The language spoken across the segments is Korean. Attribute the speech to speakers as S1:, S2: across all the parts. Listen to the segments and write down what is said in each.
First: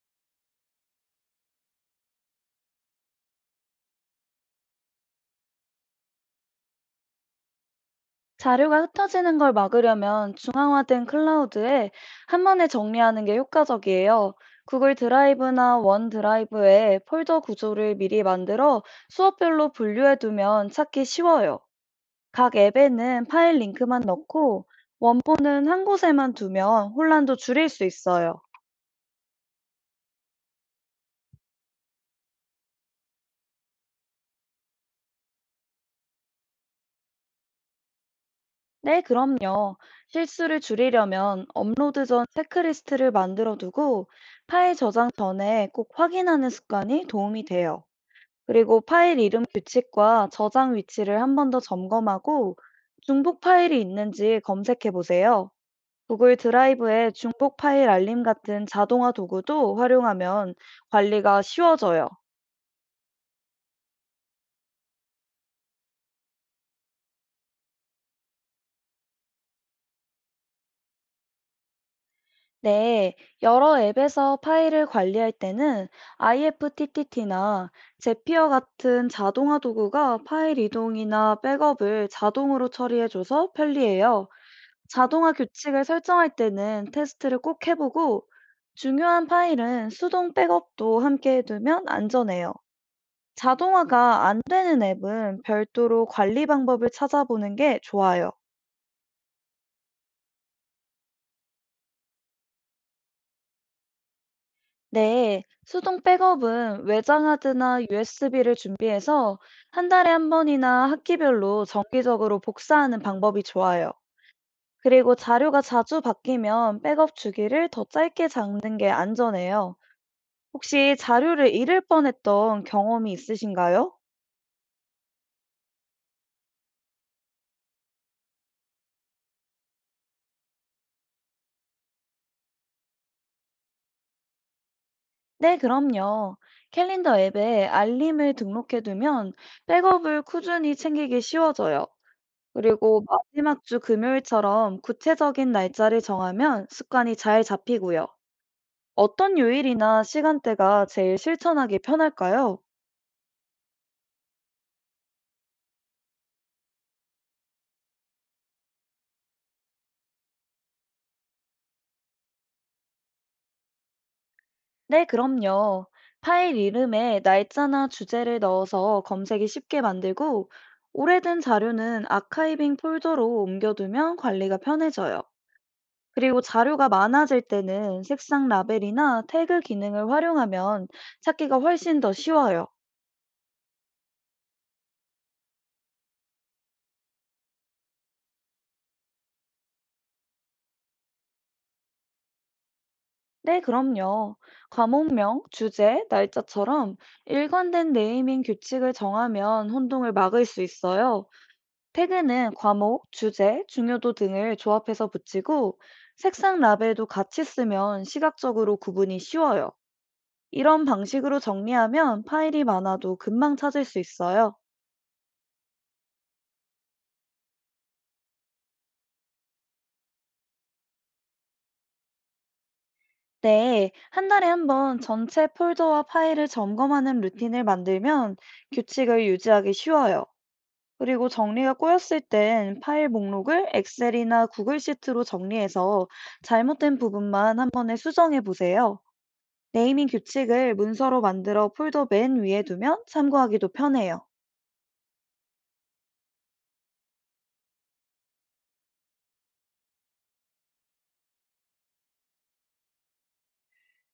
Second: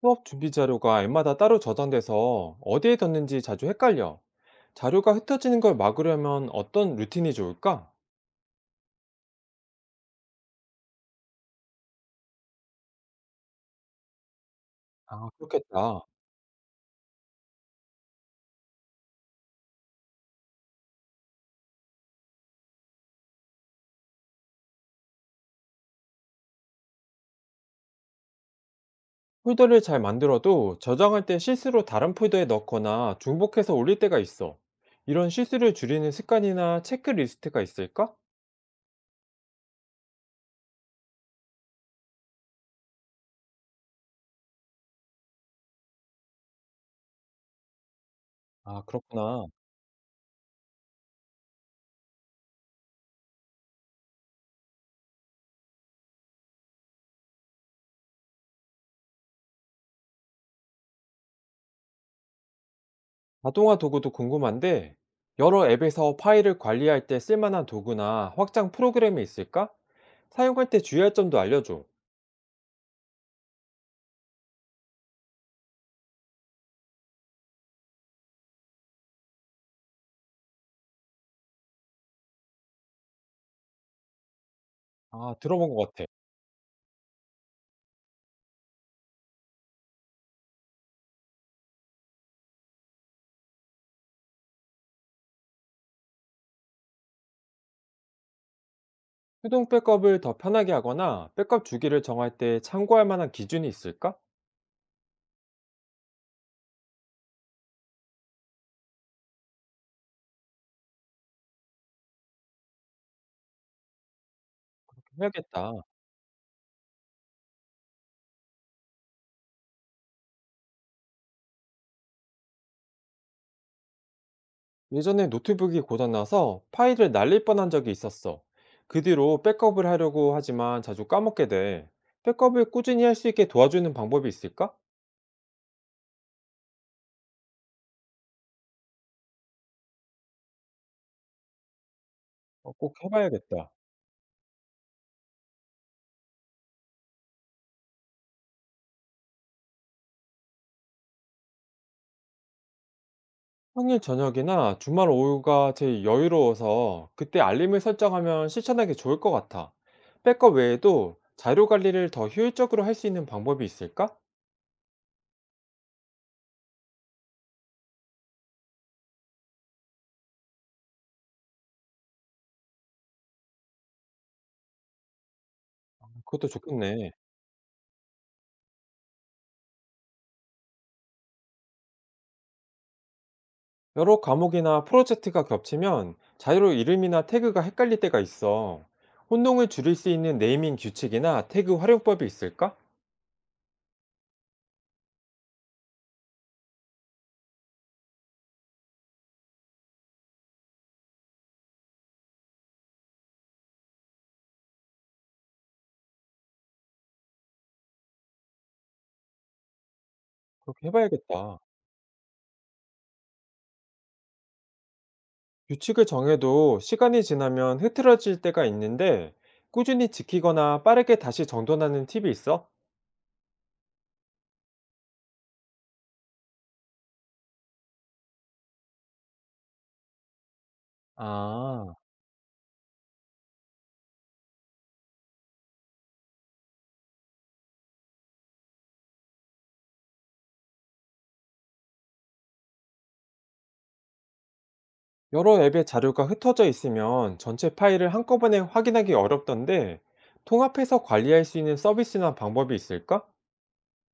S1: 수업 준비 자료가 앱마다 따로 저장돼서 어디에 뒀는지 자주 헷갈려. 자료가 흩어지는 걸 막으려면 어떤 루틴이 좋을까?
S2: 자료가 흩어지는 걸 막으려면 중앙화된 클라우드에 한 번에 정리하는 게 효과적이에요. 구글
S1: 아,
S2: 드라이브나
S1: 그렇겠다.
S2: 원 드라이브에 폴더 구조를 미리 만들어 수업별로 분류해 두면 찾기 쉬워요. 각 앱에는 파일 링크만 넣고 원본은 한 곳에만 두면 혼란도 줄일 수 있어요.
S1: 폴더를 잘 만들어도 저장할 때 실수로 다른 폴더에 넣거나 중복해서 올릴 때가 있어. 이런 실수를 줄이는 습관이나 체크리스트가 있을까?
S2: 네, 그럼요. 실수를 줄이려면 업로드 전 체크리스트를 만들어 두고 파일 저장 전에 꼭 확인하는 습관이 도움이 돼요. 그리고
S1: 아,
S2: 파일 이름
S1: 그렇구나.
S2: 규칙과 저장 위치를 한 번 더 점검하고 중복 파일이 있는지 검색해 보세요. 구글 드라이브의 중복 파일 알림 같은 자동화 도구도 활용하면 관리가 쉬워져요.
S1: 자동화 도구도 궁금한데, 여러 앱에서 파일을 관리할 때 쓸만한 도구나 확장 프로그램이 있을까? 사용할 때 주의할 점도 알려줘.
S2: 네, 여러 앱에서 파일을 관리할 때는 IFTTT나 제피어 같은 자동화 도구가 파일 이동이나 백업을 자동으로 처리해줘서 편리해요. 자동화
S1: 아, 들어본
S2: 규칙을
S1: 것 같아.
S2: 설정할 때는 테스트를 꼭 해보고 중요한 파일은 수동 백업도 함께 해두면 안전해요. 자동화가 안 되는 앱은 별도로 관리 방법을 찾아보는 게 좋아요.
S1: 수동 백업을 더 편하게 하거나 백업 주기를 정할 때 참고할 만한 기준이 있을까?
S2: 네, 수동 백업은 외장하드나 USB를 준비해서 한 달에 한 번이나 학기별로 정기적으로 복사하는 방법이 좋아요. 그리고 자료가
S1: 해야겠다.
S2: 자주 바뀌면 백업 주기를 더 짧게 잡는 게 안전해요. 혹시 자료를 잃을 뻔했던 경험이 있으신가요?
S1: 예전에 노트북이 고장나서 파일을 날릴 뻔한 적이 있었어. 그 뒤로 백업을 하려고 하지만 자주 까먹게 돼. 백업을 꾸준히 할 수 있게 도와주는 방법이 있을까?
S2: 네, 그럼요. 캘린더 앱에 알림을 등록해두면 백업을 꾸준히 챙기기 쉬워져요.
S1: 어, 꼭
S2: 그리고 마지막
S1: 해봐야겠다.
S2: 주 금요일처럼 구체적인 날짜를 정하면 습관이 잘 잡히고요. 어떤 요일이나 시간대가 제일 실천하기 편할까요?
S1: 평일 저녁이나 주말 오후가 제일 여유로워서 그때 알림을 설정하면 실천하기 좋을 것 같아. 백업 외에도 자료 관리를 더 효율적으로 할 수 있는 방법이 있을까?
S2: 네, 그럼요. 파일 이름에 날짜나 주제를 넣어서 검색이 쉽게 만들고, 오래된 자료는 아카이빙 폴더로 옮겨두면 관리가 편해져요. 그리고
S1: 그것도
S2: 자료가
S1: 좋겠네.
S2: 많아질 때는 색상 라벨이나 태그 기능을 활용하면 찾기가 훨씬 더 쉬워요.
S1: 여러 과목이나 프로젝트가 겹치면 자료 이름이나 태그가 헷갈릴 때가 있어. 혼동을 줄일 수 있는 네이밍 규칙이나 태그 활용법이 있을까?
S2: 네, 그럼요. 과목명, 주제, 날짜처럼 일관된 네이밍 규칙을 정하면 혼동을 막을 수 있어요. 태그는 과목, 주제, 중요도 등을 조합해서 붙이고 색상 라벨도 같이 쓰면 시각적으로 구분이 쉬워요. 이런
S1: 그렇게
S2: 방식으로
S1: 해봐야겠다.
S2: 정리하면 파일이 많아도 금방 찾을 수 있어요.
S1: 규칙을 정해도 시간이 지나면 흐트러질 때가 있는데 꾸준히 지키거나 빠르게 다시 정돈하는 팁이 있어?
S2: 네, 한 달에 한 번 전체 폴더와 파일을 점검하는 루틴을 만들면 규칙을 유지하기 쉬워요. 그리고 정리가
S1: 아,
S2: 꼬였을 땐 파일 목록을 엑셀이나 구글 시트로 정리해서 잘못된 부분만 한 번에 수정해 보세요. 네이밍 규칙을 문서로 만들어 폴더 맨 위에 두면 참고하기도 편해요.
S1: 여러 앱의 자료가 흩어져 있으면 전체 파일을 한꺼번에 확인하기 어렵던데 통합해서 관리할 수 있는 서비스나 방법이 있을까?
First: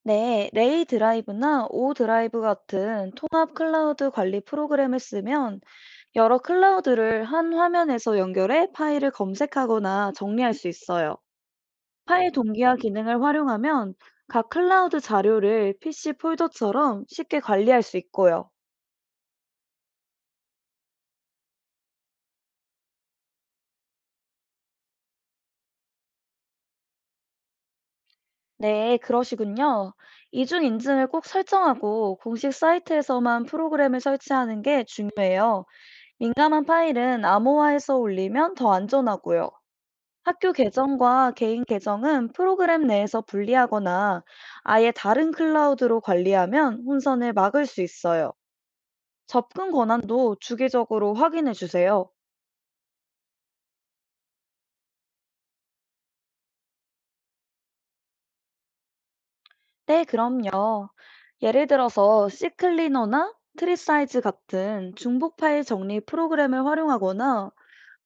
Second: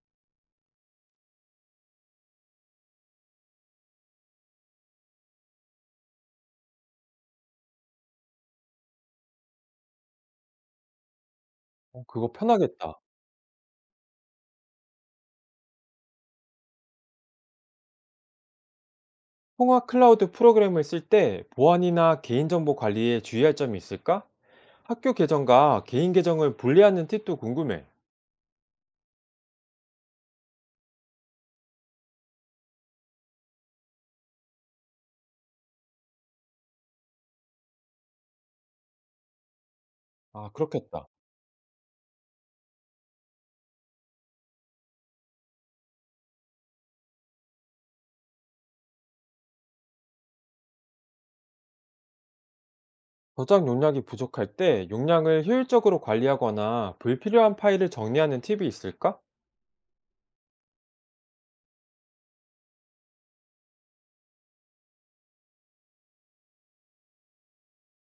S2: 네, 레이 드라이브나 오 드라이브 같은 통합 클라우드 관리 프로그램을 쓰면 여러 클라우드를 한 화면에서 연결해 파일을 검색하거나 정리할 수 있어요.
S1: 어,
S2: 파일
S1: 그거
S2: 동기화
S1: 편하겠다.
S2: 기능을 활용하면 각 클라우드 자료를 PC 폴더처럼 쉽게 관리할 수 있고요.
S1: 통화 클라우드 프로그램을 쓸 때 보안이나 개인정보 관리에 주의할 점이 있을까? 학교 계정과 개인 계정을 분리하는 팁도 궁금해.
S2: 네, 그러시군요. 이중 인증을 꼭 설정하고 공식 사이트에서만 프로그램을 설치하는 게 중요해요. 민감한 파일은 암호화해서 올리면 더 안전하고요.
S1: 아,
S2: 학교
S1: 그렇겠다.
S2: 계정과 개인 계정은 프로그램 내에서 분리하거나 아예 다른 클라우드로 관리하면 혼선을 막을 수 있어요. 접근 권한도 주기적으로 확인해 주세요.
S1: 저장 용량이 부족할 때 용량을 효율적으로 관리하거나 불필요한 파일을 정리하는 팁이 있을까?
S2: 네, 그럼요. 예를 들어서 시클리너나 트리사이즈 같은 중복 파일 정리 프로그램을 활용하거나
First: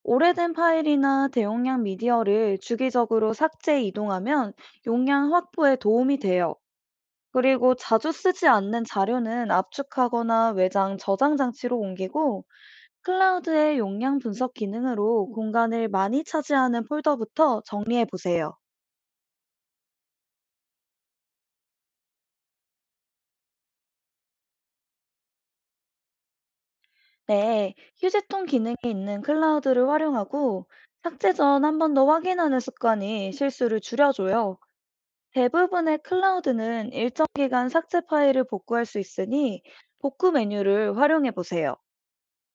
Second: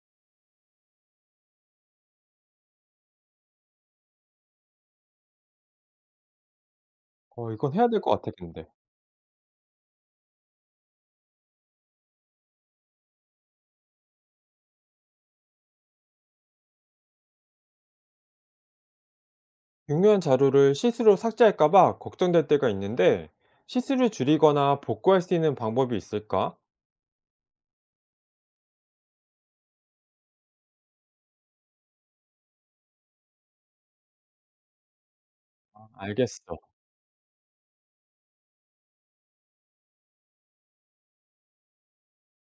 S2: 오래된 파일이나 대용량 미디어를 주기적으로 삭제 이동하면 용량 확보에 도움이 돼요.
S1: 어,
S2: 그리고
S1: 이건 해야 될 것
S2: 자주
S1: 같아,
S2: 쓰지
S1: 근데.
S2: 않는 자료는 압축하거나 외장 저장 장치로 옮기고 클라우드의 용량 분석 기능으로 공간을 많이 차지하는 폴더부터 정리해 보세요.
S1: 중요한 자료를 실수로 삭제할까봐 걱정될 때가 있는데, 실수를 줄이거나 복구할 수 있는 방법이 있을까?
S2: 네, 휴지통 기능이 있는 클라우드를 활용하고 삭제 전 한 번 더 확인하는 습관이 실수를 줄여줘요.
S1: 아,
S2: 대부분의
S1: 알겠어.
S2: 클라우드는 일정 기간 삭제 파일을 복구할 수 있으니 복구 메뉴를 활용해 보세요.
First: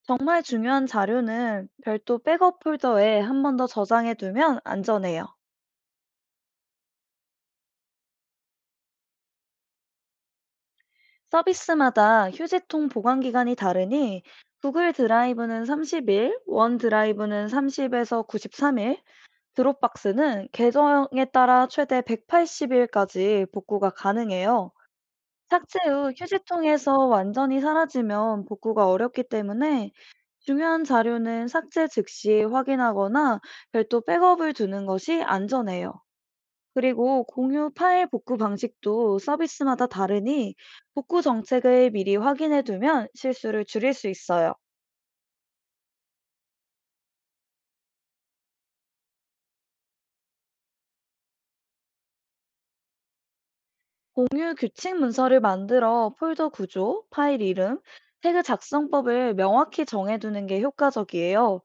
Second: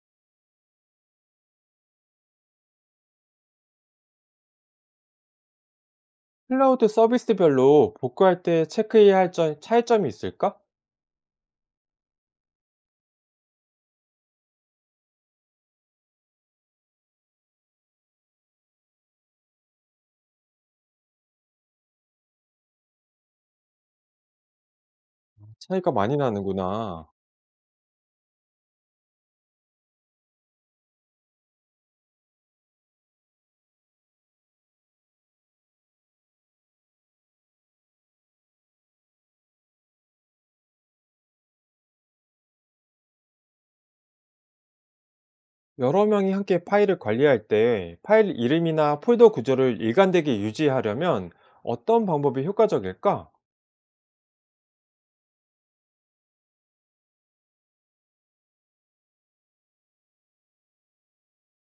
S2: 정말 중요한 자료는 별도 백업 폴더에 한 번 더 저장해 두면 안전해요.
S1: 클라우드 서비스별로 복구할 때 체크해야 할 점, 차이점이 있을까?
S2: 서비스마다 휴지통 보관 기간이 다르니 구글 드라이브는 30일, 원 드라이브는 30에서 93일, 드롭박스는 계정에 따라 최대 180일까지 복구가 가능해요. 삭제
S1: 차이가
S2: 후
S1: 많이
S2: 휴지통에서
S1: 나는구나.
S2: 완전히 사라지면 복구가 어렵기 때문에 중요한 자료는 삭제 즉시 확인하거나 별도 백업을 두는 것이 안전해요. 그리고 공유 파일 복구 방식도 서비스마다 다르니 복구 정책을 미리 확인해 두면 실수를 줄일 수 있어요.
S1: 여러 명이 함께 파일을 관리할 때 파일 이름이나 폴더 구조를 일관되게 유지하려면 어떤 방법이 효과적일까?
S2: 공유 규칙 문서를 만들어 폴더 구조, 파일 이름, 태그 작성법을 명확히 정해두는 게 효과적이에요.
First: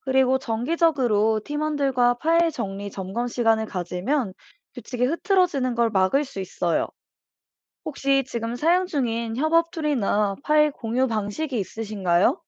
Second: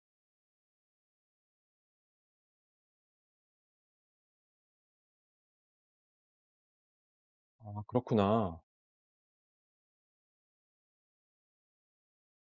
S2: 그리고 정기적으로 팀원들과 파일 정리 점검 시간을 가지면 규칙이 흐트러지는 걸 막을 수 있어요.
S1: 아,
S2: 혹시 지금
S1: 그렇구나.
S2: 사용 중인 협업 툴이나 파일 공유 방식이 있으신가요?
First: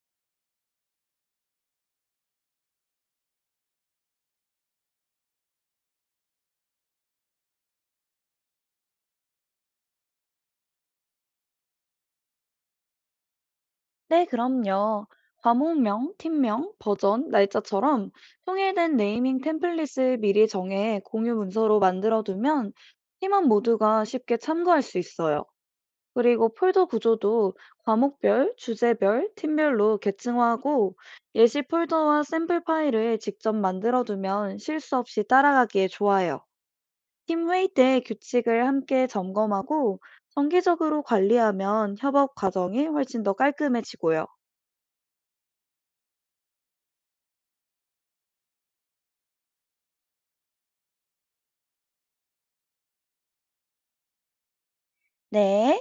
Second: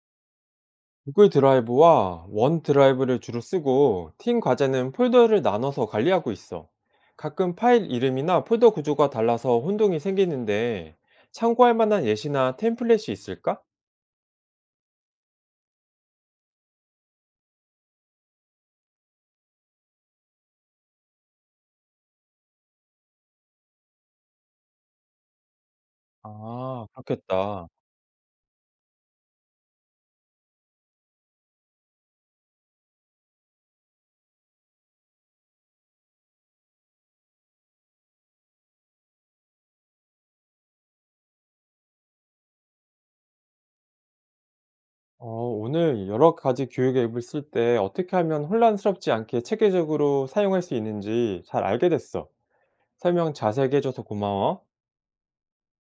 S1: 구글 드라이브와 원 드라이브를 주로 쓰고 팀 과제는 폴더를 나눠서 관리하고 있어. 가끔 파일 이름이나 폴더 구조가 달라서 혼동이 생기는데 참고할 만한 예시나 템플릿이 있을까?
S2: 네, 그럼요. 과목명, 팀명, 버전, 날짜처럼 통일된 네이밍 템플릿을 미리 정해 공유 문서로 만들어 두면 팀원 모두가 쉽게 참고할 수 있어요. 그리고 폴더
S1: 아,
S2: 구조도
S1: 그렇겠다.
S2: 과목별, 주제별, 팀별로 계층화하고 예시 폴더와 샘플 파일을 직접 만들어 두면 실수 없이 따라가기에 좋아요. 팀 회의 때 규칙을 함께 점검하고 정기적으로 관리하면 협업 과정이 훨씬 더 깔끔해지고요.
S1: 어, 오늘 여러 가지 교육 앱을 쓸 때 어떻게 하면 혼란스럽지 않게 체계적으로 사용할 수 있는지 잘 알게 됐어. 설명 자세히게 해줘서 고마워.
S2: 네.